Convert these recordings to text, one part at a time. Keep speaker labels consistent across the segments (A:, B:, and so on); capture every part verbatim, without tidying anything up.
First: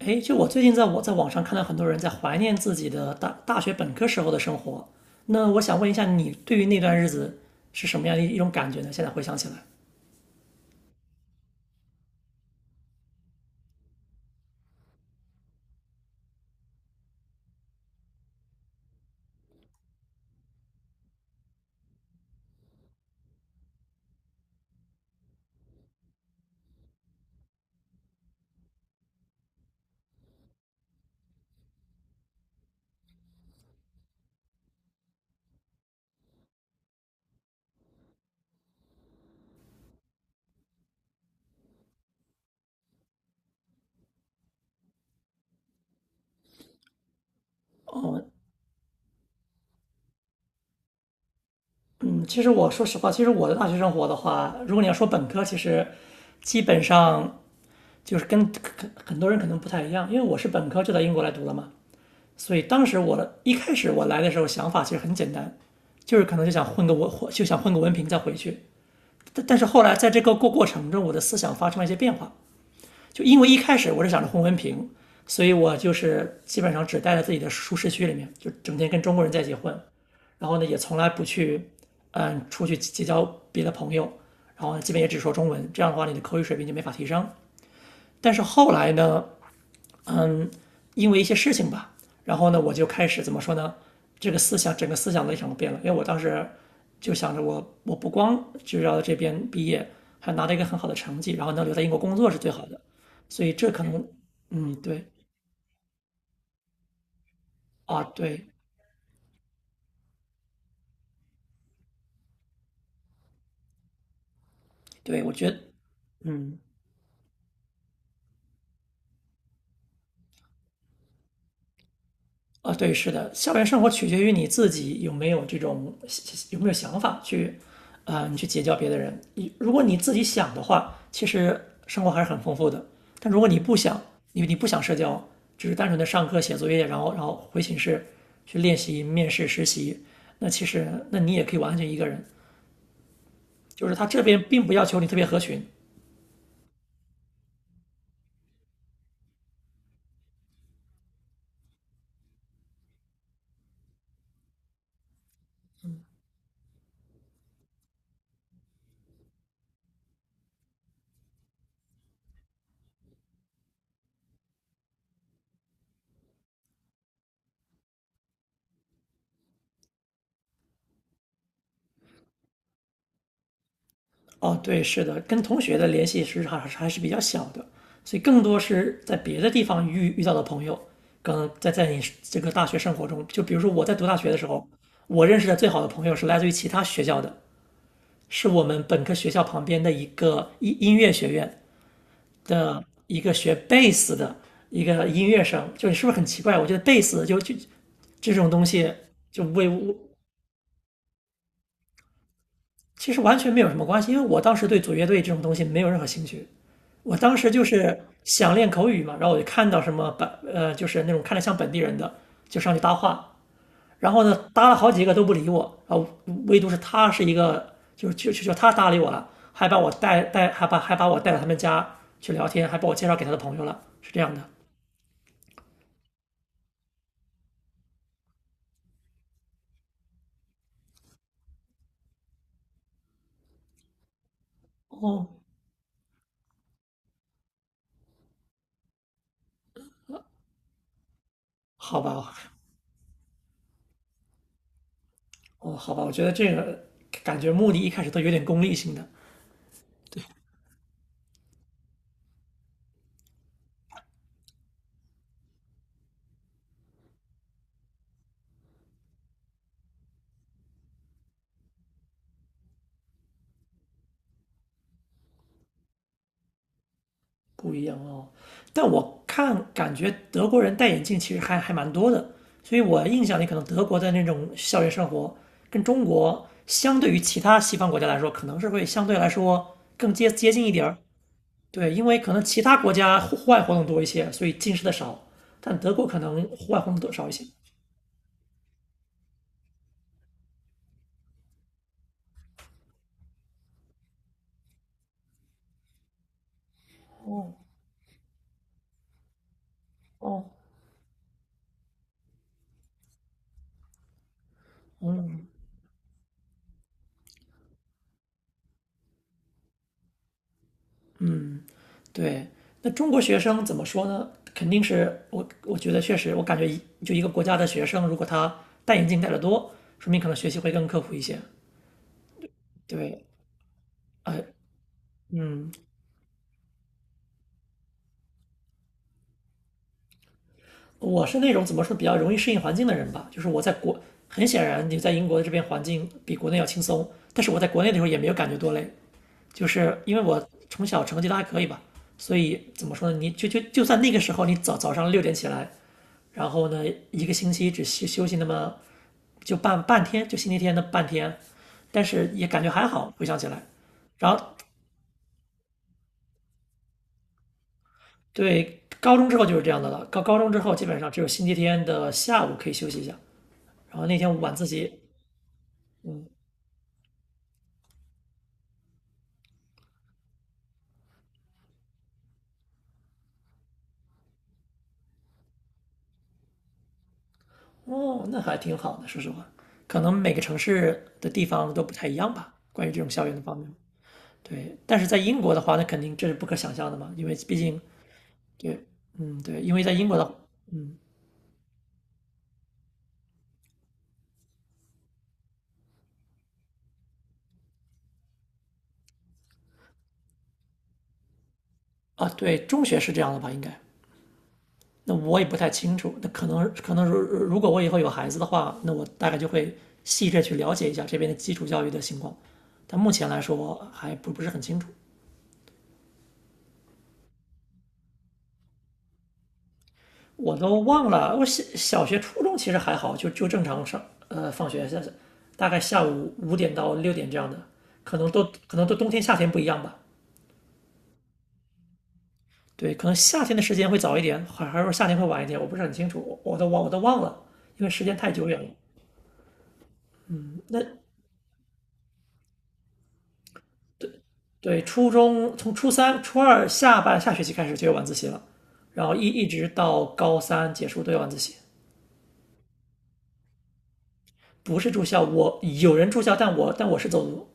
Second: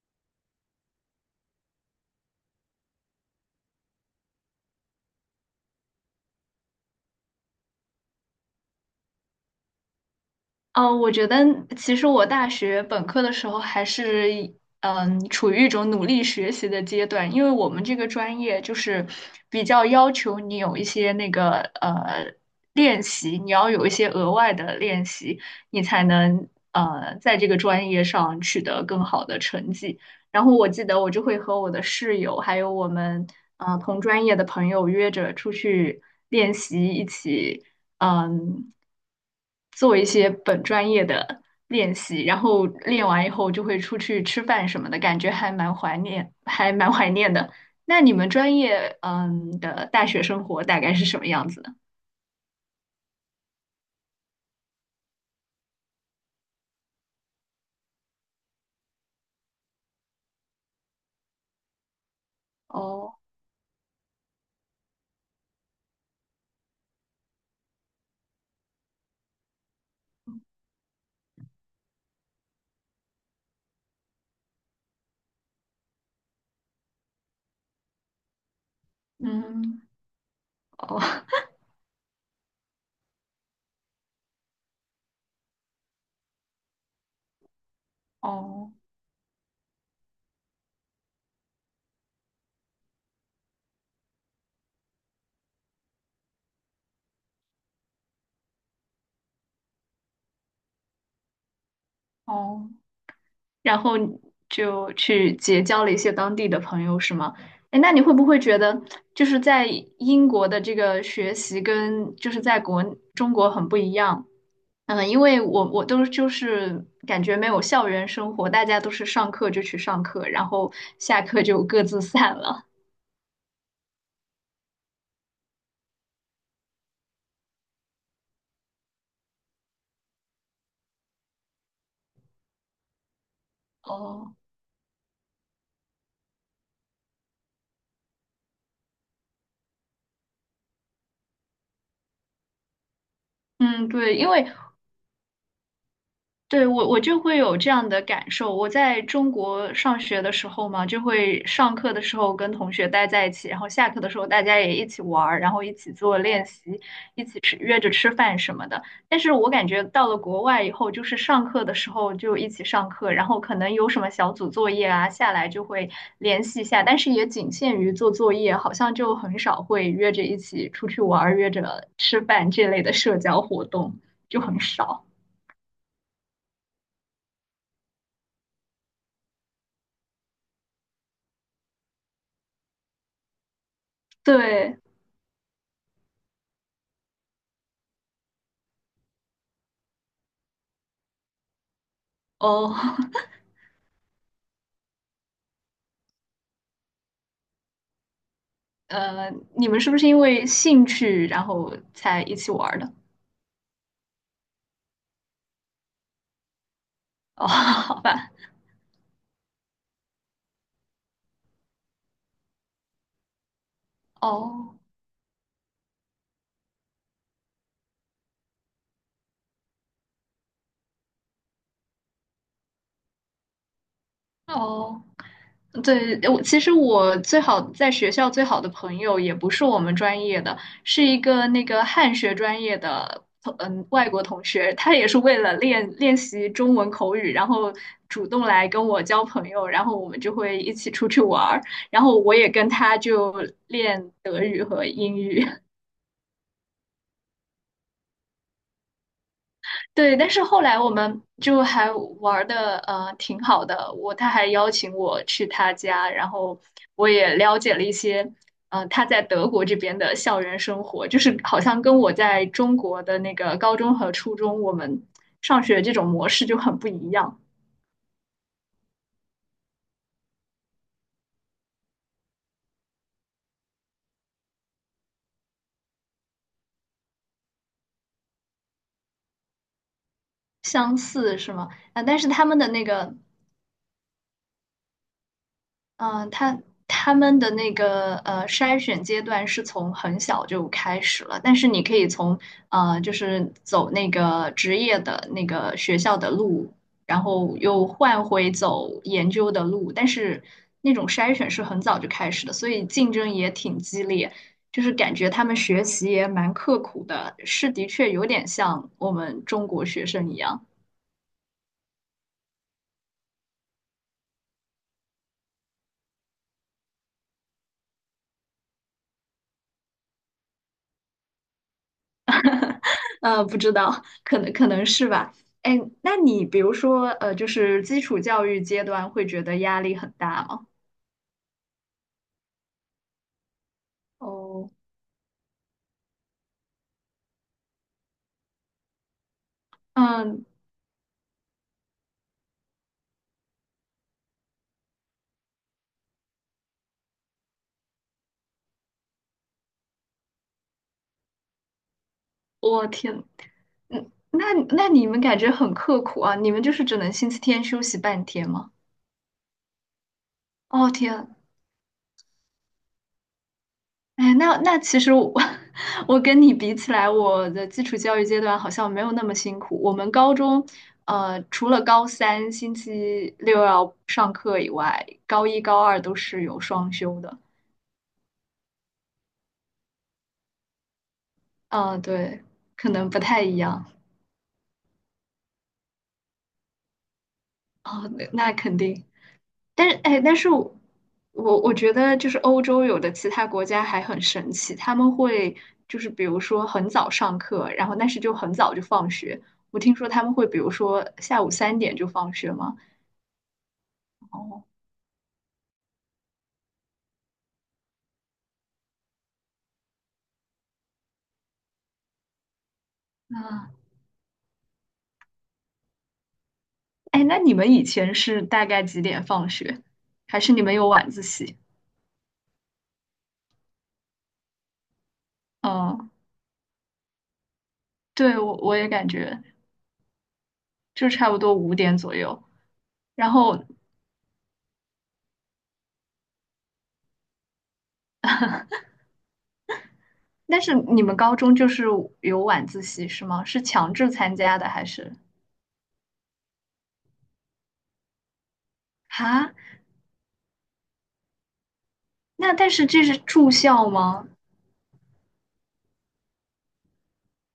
A: 哎，就我最近在我在网上看到很多人在怀念自己的大大学本科时候的生活，那我想问一下，你对于那段日子是什么样的一一种感觉呢？现在回想起来，
B: 嗯，我觉得其实我大学本科的时候还是嗯处于一种努力学习的阶段，因为我们这个专业就是比较要求你有一些那个呃练习，你要有一些额外的练习，你才能呃在这个专业上取得更好的成绩。然后我记得我就会和我的室友还有我们呃同专业的朋友约着出去练习，一起。嗯，做一些本专业的练习，然后练完以后就会出去吃饭什么的，感觉还蛮怀念，还蛮怀念的。那你
A: 哦，
B: 们专业嗯的大学生活大概是什么样子呢？
A: 嗯，其实我说实话，其实我的大学生活的话，如果你要说本科，其实基本上就是跟很很多人可能不太一样，因为我是本科就到英国来读了嘛，所以当时我
B: 哦。
A: 的一开始我来的时候想法其实很简单，就是可能就想混个文，就想混个文凭再回去。但但是后来在这个过过程中，我的思想发生了一些变化，就因为一开始我是想着混文凭，所以我就是基本上只待在自己的舒适区里面，就整天跟中国人在一起混，
B: 嗯。
A: 然后呢也从
B: 哦。
A: 来不去，嗯，出去结交别的朋友，然后呢基本也只说中文，这样的话你的口语水平就没法提升。但是后
B: 哦
A: 来呢，嗯，因为一些事情吧，然后呢，我就开始怎么说呢？这个思想，整个思想的立场都变了。因为我当时就想着我，我不光就要在这边毕业，还拿到一个很好的成绩，然后能留在英国工作是最好
B: 哦。
A: 的。所以这
B: 然
A: 可
B: 后
A: 能，
B: 你
A: 嗯，
B: 就
A: 对
B: 去结交了一些当地的朋友，是吗？哎，那你
A: 啊，
B: 会不会
A: 对
B: 觉得，就是在英国的这个学习跟就是在国中国很不一样？嗯，因
A: 对，我
B: 为
A: 觉得，
B: 我我都就
A: 嗯。
B: 是感觉没有校园生活，大家都是上课就去上课，然后下课就各自散了。
A: 啊，对，是的，校园生活取决于你自己有没有这种有没有想法去，啊、你去结交别的人。你如果你自己想的话，其实生活还是很丰富的。但如果你不想，
B: 哦。
A: 因为你不想社交，只是单纯的上课写作业，然后然后回寝室去练习、面试、实习，那其实那你也可以完全一个人。就
B: 嗯。
A: 是他
B: 对，
A: 这
B: 因
A: 边
B: 为
A: 并不要求你特别合群，
B: 对，我我就会有这样的感受。我在中国上学的时候嘛，就会上课的时候跟同学待在一起，然后下课的时候大家也一起玩儿，然后一起做练习，一起吃，约着吃饭什么的。但是我感觉到了国外以后，就是上课的时候就一起上课，然后可能有什么小组作业啊，下来就会联系一下，但是也仅限于做作业，好像就很少会约着一起出去玩儿，约着吃饭这类的社交活动就
A: 哦，
B: 很
A: 对，是
B: 少。
A: 的，跟同学的联系实际上还是还是比较小的，所以更多是在别的地方遇遇到的朋友，可能在在你这个大学生活中，就比如说我在读大学的时候，
B: 对。
A: 我认识的最好的朋友是来自于其他学校的，是我们本科学校旁边的一个音音乐学院
B: 哦。
A: 的一个学贝斯的一个音乐生，就是是不是很奇怪？我觉得贝斯就就这种东 西
B: 呃，
A: 就为
B: 你们是
A: 我
B: 不是因为兴趣然后才一起玩儿的？
A: 其实完全没有什么关系，因为我当时对组乐队这种东西没有任何兴趣。我当
B: 哦，
A: 时就是
B: 好吧。
A: 想练口语嘛，然后我就看到什么本呃，就是那种看着像本地人的，就上去搭话。然后呢，搭了
B: 哦
A: 好几个都不理我，啊，唯独是他是一个，就是就就就他搭理我了，还把我带带，还把还把我带到他们家去聊天，还把我介绍给他的朋友了，是这样的。
B: 哦，对，我其实我最好在学校最好的朋友也不是我们专业的，是一个那个汉学专业的同嗯外国同学，他也是
A: 哦，
B: 为了练练习中文口语，然后主动来跟我交朋友，然后我们就会一起出去玩儿，然
A: 好
B: 后我
A: 吧，
B: 也跟他就练德语和英语。
A: 哦，好吧，我觉得这个感觉目的一开始都有点功利性的，
B: 对，但是后来我们就还玩的呃挺好的，我他还邀请我去他家，然后我也了解了一些呃他在德国这边的校园生活，就是好像跟我在中国的那个高中和初中我们上学这种模式就很不一样，
A: 不一样哦。但我看感觉德国人戴眼镜其实还还蛮多的，所以我印象里可能德国的那种校园生活跟中国相对于其他西方国家来说，可能是会相对来说更接接近一点
B: 相
A: 儿。
B: 似是吗？
A: 对，
B: 啊，
A: 因
B: 但
A: 为
B: 是
A: 可能
B: 他们
A: 其
B: 的
A: 他
B: 那
A: 国
B: 个
A: 家户户外活动多一些，所以近视的少，但德国可
B: 嗯、呃
A: 能
B: 他
A: 户外活动多
B: 他
A: 少一
B: 们
A: 些。
B: 的那个呃筛选阶段是从很小就开始了，但是你可以从呃就是走那个职业的那个学校的路，然
A: 哦
B: 后又换回走研究的路，但是
A: 哦，
B: 那种筛选是很早就开始的，所以竞争也挺激烈，就是感觉他
A: 嗯
B: 们学习也蛮刻苦的，是的确有点像我们中国学生一样。
A: 嗯。对，那中国学生怎么说呢？肯定是我，我觉得确实，我感觉一就一个国家的学生，如果他戴眼镜戴得多，说明可能学习会更刻苦一些。对，
B: 呃，不知道，可
A: 呃，
B: 能可能是吧。
A: 嗯，
B: 哎，那你比如说，呃，就是基础教育阶段会觉得压力很大吗？
A: 我是那种怎么说比较容易适应环境的人吧，就是我在国，很显
B: 哦。
A: 然你在英国的这边环境比国内要轻松，但是我在国内的时候也没有感觉多累，就是因为
B: 嗯。
A: 我从小成绩都还可以吧，所以怎么说呢？你就就就算那个时候你早早上六点起来，然后呢一个星期只休休息那么就半半天，就星期天的半天，但是也感觉还
B: 我
A: 好，回
B: 天，
A: 想起来。
B: 嗯，
A: 然后
B: 那那你们感觉很刻苦啊？你们就是只能星期天休息半天吗？
A: 对高中之后就是这样的了，高高中之后基
B: 哦
A: 本上只有
B: 天。
A: 星期天的下午可以休息一下，然后那
B: 哎，
A: 天晚
B: 那
A: 自
B: 那
A: 习，
B: 其实我 我跟你比起来，我的基础教育阶段好像没有那么辛苦。我们高中，呃，除了高三星期六要上课以外，高一高二都是有双休的。
A: 哦，那还挺好的，说实话，可能每个城市的地方都不
B: 啊，
A: 太一样
B: 对，
A: 吧，关于
B: 可
A: 这种
B: 能不
A: 校园的
B: 太
A: 方
B: 一
A: 面。
B: 样。
A: 对，但是在英国的话，那肯定这是不可想象的嘛，因为毕竟
B: 啊，那那肯
A: 对，
B: 定。
A: 嗯，对，因为
B: 但
A: 在
B: 是，
A: 英国
B: 哎，
A: 的
B: 但是我我我觉得就是欧洲有的其他国家还很神奇，他们会就是比如说很早上课，然后但是就很早就放学。我听说他们会比如说下午三点就
A: 啊，
B: 放学
A: 对，
B: 吗？
A: 中学是这样的吧，应该。
B: 哦。
A: 那我也不太清楚，那可能可能如如果我以后有孩子的话，那我大概就会细致去了解一下这边的基础教育的情况，但目前来
B: 那
A: 说还不不是很清楚，
B: 哎，那你们以前是大概几点放学？还是
A: 我
B: 你们
A: 都
B: 有
A: 忘
B: 晚自
A: 了，我
B: 习？
A: 小小学、初中其实还好，就就正常上呃放学下，大概下
B: 嗯，
A: 午五点到六点这样的，可能
B: 对，
A: 都
B: 我
A: 可
B: 我
A: 能
B: 也
A: 都
B: 感
A: 冬天夏
B: 觉
A: 天不一样吧。
B: 就差不多五点左右。
A: 对，可能
B: 然
A: 夏天的
B: 后
A: 时间会早一点，还还是说夏天会晚一点，我不是很清楚，我都忘我都忘了，因为时间太久远了。
B: 但是
A: 那
B: 你们高中就是有晚自习是吗？是强制参加的
A: 对，
B: 还
A: 初
B: 是？
A: 中从初三、初二下半下学期开始就有晚自习了，然后一一
B: 哈？
A: 直到高三结束都有晚自习，
B: 那但是这是住校吗？
A: 不是住校，我有人住校，但我但我是走读，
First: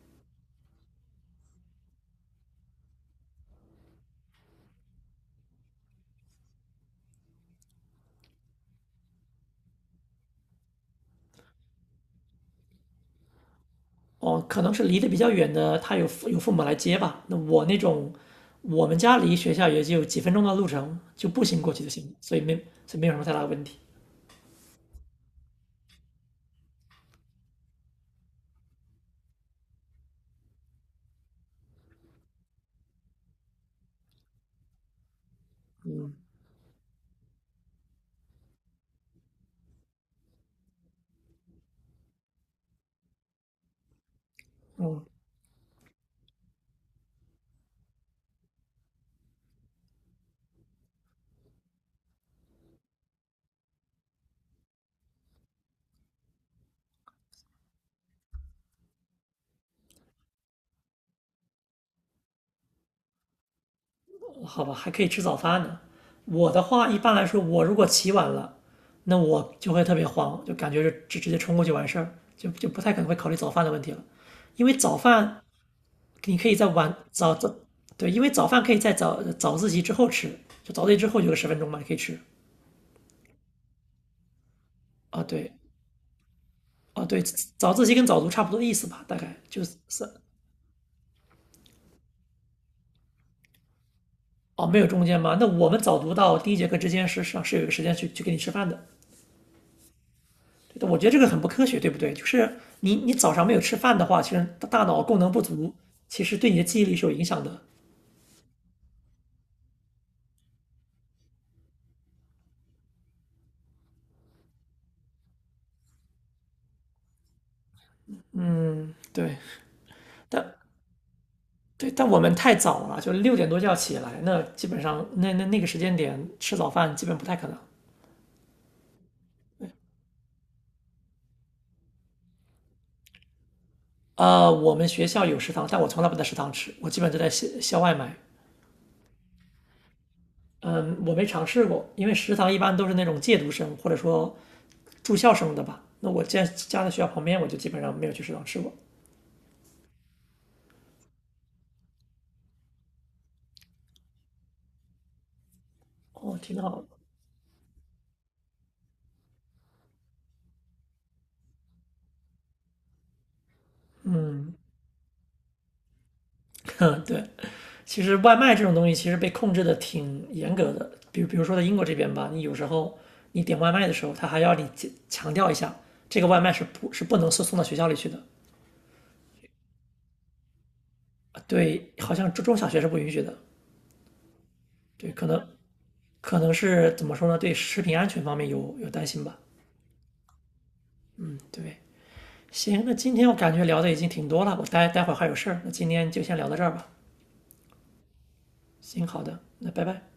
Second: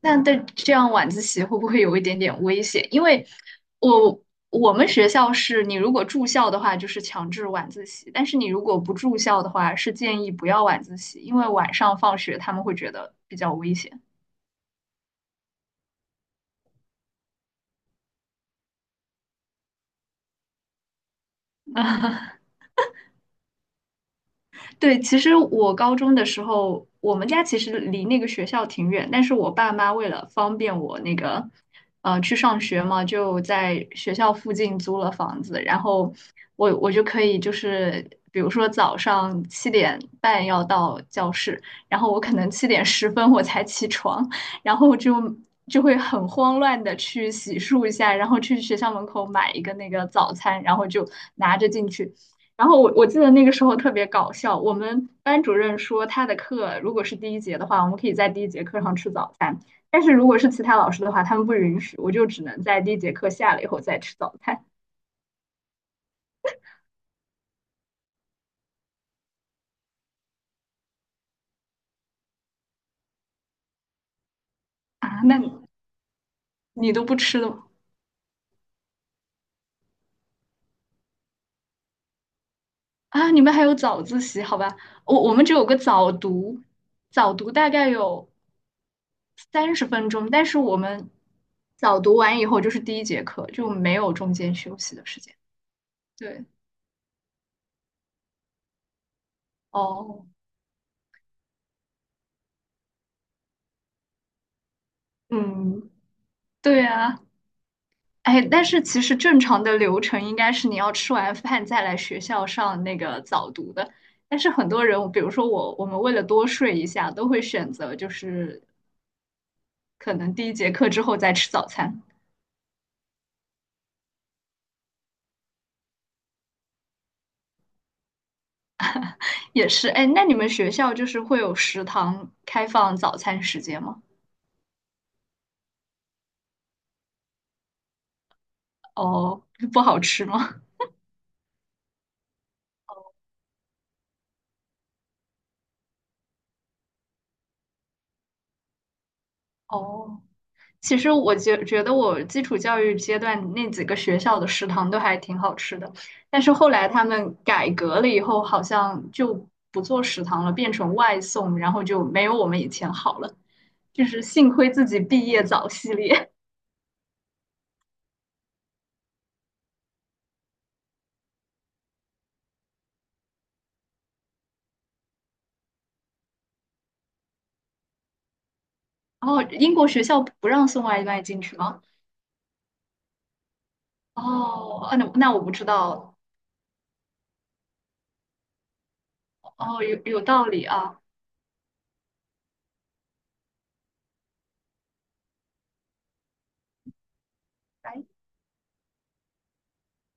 B: 那但这样晚自习会不会有一点点危险？因为我我们学校是你如果住校的话就是强制晚自习，但是你如果不住校的话是建议不要晚自习，因为晚上放学他们会觉得比较危险。
A: 哦，可能是离得比较远的，他有父有父母来接吧。那我那种，我们家离学校也就几分钟的路程，就步行过去就行，所以 没所以没有什么太大的问题。
B: 对，其实我高中的时候，我们家其实离那个学校挺远，但是我爸妈为了方便我那个，呃，去上学嘛，就在学校附近租了房子，然后我我就可以就是，比如说早上七点半要到教室，然后我可能七点十分我才起床，然后
A: 嗯，
B: 就就会很慌乱的去洗漱一下，然后去学校门口买一个那个早餐，然后就拿着进去。然后我我记得那个时候特别搞笑，我们班主任说他的课如果是第一节的话，我们可以在第一节课上吃早餐，但是如果是其他老师的话，他们不允许，我就只能在第一节课下了以后再吃早
A: 好
B: 餐。
A: 吧，还可以吃早饭呢。我的话，一般来说，我如果起晚了，那我就会特别慌，就感觉就直直接冲过去完事儿，就就不太可能会考虑早饭的问题了，因为早
B: 啊。那
A: 饭
B: 你
A: 你可以在
B: 你
A: 晚
B: 都不
A: 早
B: 吃的
A: 早，
B: 吗？
A: 对，因为早饭可以在早早自习之后吃，就早自习之后有个十分钟嘛，可以吃。
B: 啊？你们还有早自习？好吧，我
A: 啊，
B: 我们
A: 对，
B: 只有个早读，
A: 啊对，
B: 早读大
A: 早自
B: 概
A: 习跟早读
B: 有
A: 差不多意思吧，大概就是
B: 三十
A: 三
B: 分钟，但是我们早读完以后就是第一节课，就没有中间
A: 哦，
B: 休
A: 没有
B: 息
A: 中
B: 的
A: 间
B: 时间。
A: 吗？那我们早读到
B: 对。
A: 第一节课之间是上是有一个时间去去给你吃饭的，
B: 哦。
A: 对的我觉得这个很不科学，对不对？就是你你早上没有吃饭的话，其实大脑功能不足，
B: 嗯。
A: 其实对你的记
B: 对
A: 忆力是有
B: 啊。
A: 影响的。
B: 哎，但是其实正常的流程应该是你要吃完饭再来学校上那个早读的。但是很多人，比如说我，我们为了多睡一下，都会选择就是
A: 对，
B: 可能第一
A: 但
B: 节课之后再吃早
A: 对，
B: 餐，
A: 但我们太早了，就六点多就要起来，那基本上那那那个时间点吃早饭基本不太可能。
B: 也是。哎，那你们学校就是会有食堂开放早餐时间吗？
A: 呃，我们学校有食堂，但我从来不在食堂吃，我基本都在校校外买。
B: 哦。不好吃吗？
A: 嗯，我没尝试过，因为食堂一般都是那种借读生或者说住校生的吧。那我家家在学校旁边，我就基本上没有去食堂吃过。
B: 哦。其实我觉觉得我基础教育阶段那几个学校的食堂都还挺好吃的，但是后
A: 哦，
B: 来他们改革了以后，好像就不做食堂了，变成外送，然后就没有我们以前好了。就是幸亏自己毕业早系列。
A: 对，其实外卖这种东西其实被控制的挺严格的，比如比如说在英国这边吧，你有时候你点外卖的时候，他还要你强强调一下，这个外卖是不是不能送送到学校里去的？
B: 然后英国学校不让送外卖进去吗？
A: 对，好像中中小学是不允许的。
B: 哦。啊那
A: 对，可
B: 那我
A: 能
B: 不知道。
A: 可能是怎么说呢？对食品安全方面有有担心吧。
B: 哦。有有道理啊。
A: 嗯，对。行，那今天我感觉聊的已经挺多了，我待待会儿还有事儿，那今天就先聊到这儿吧。行，好的，那拜拜。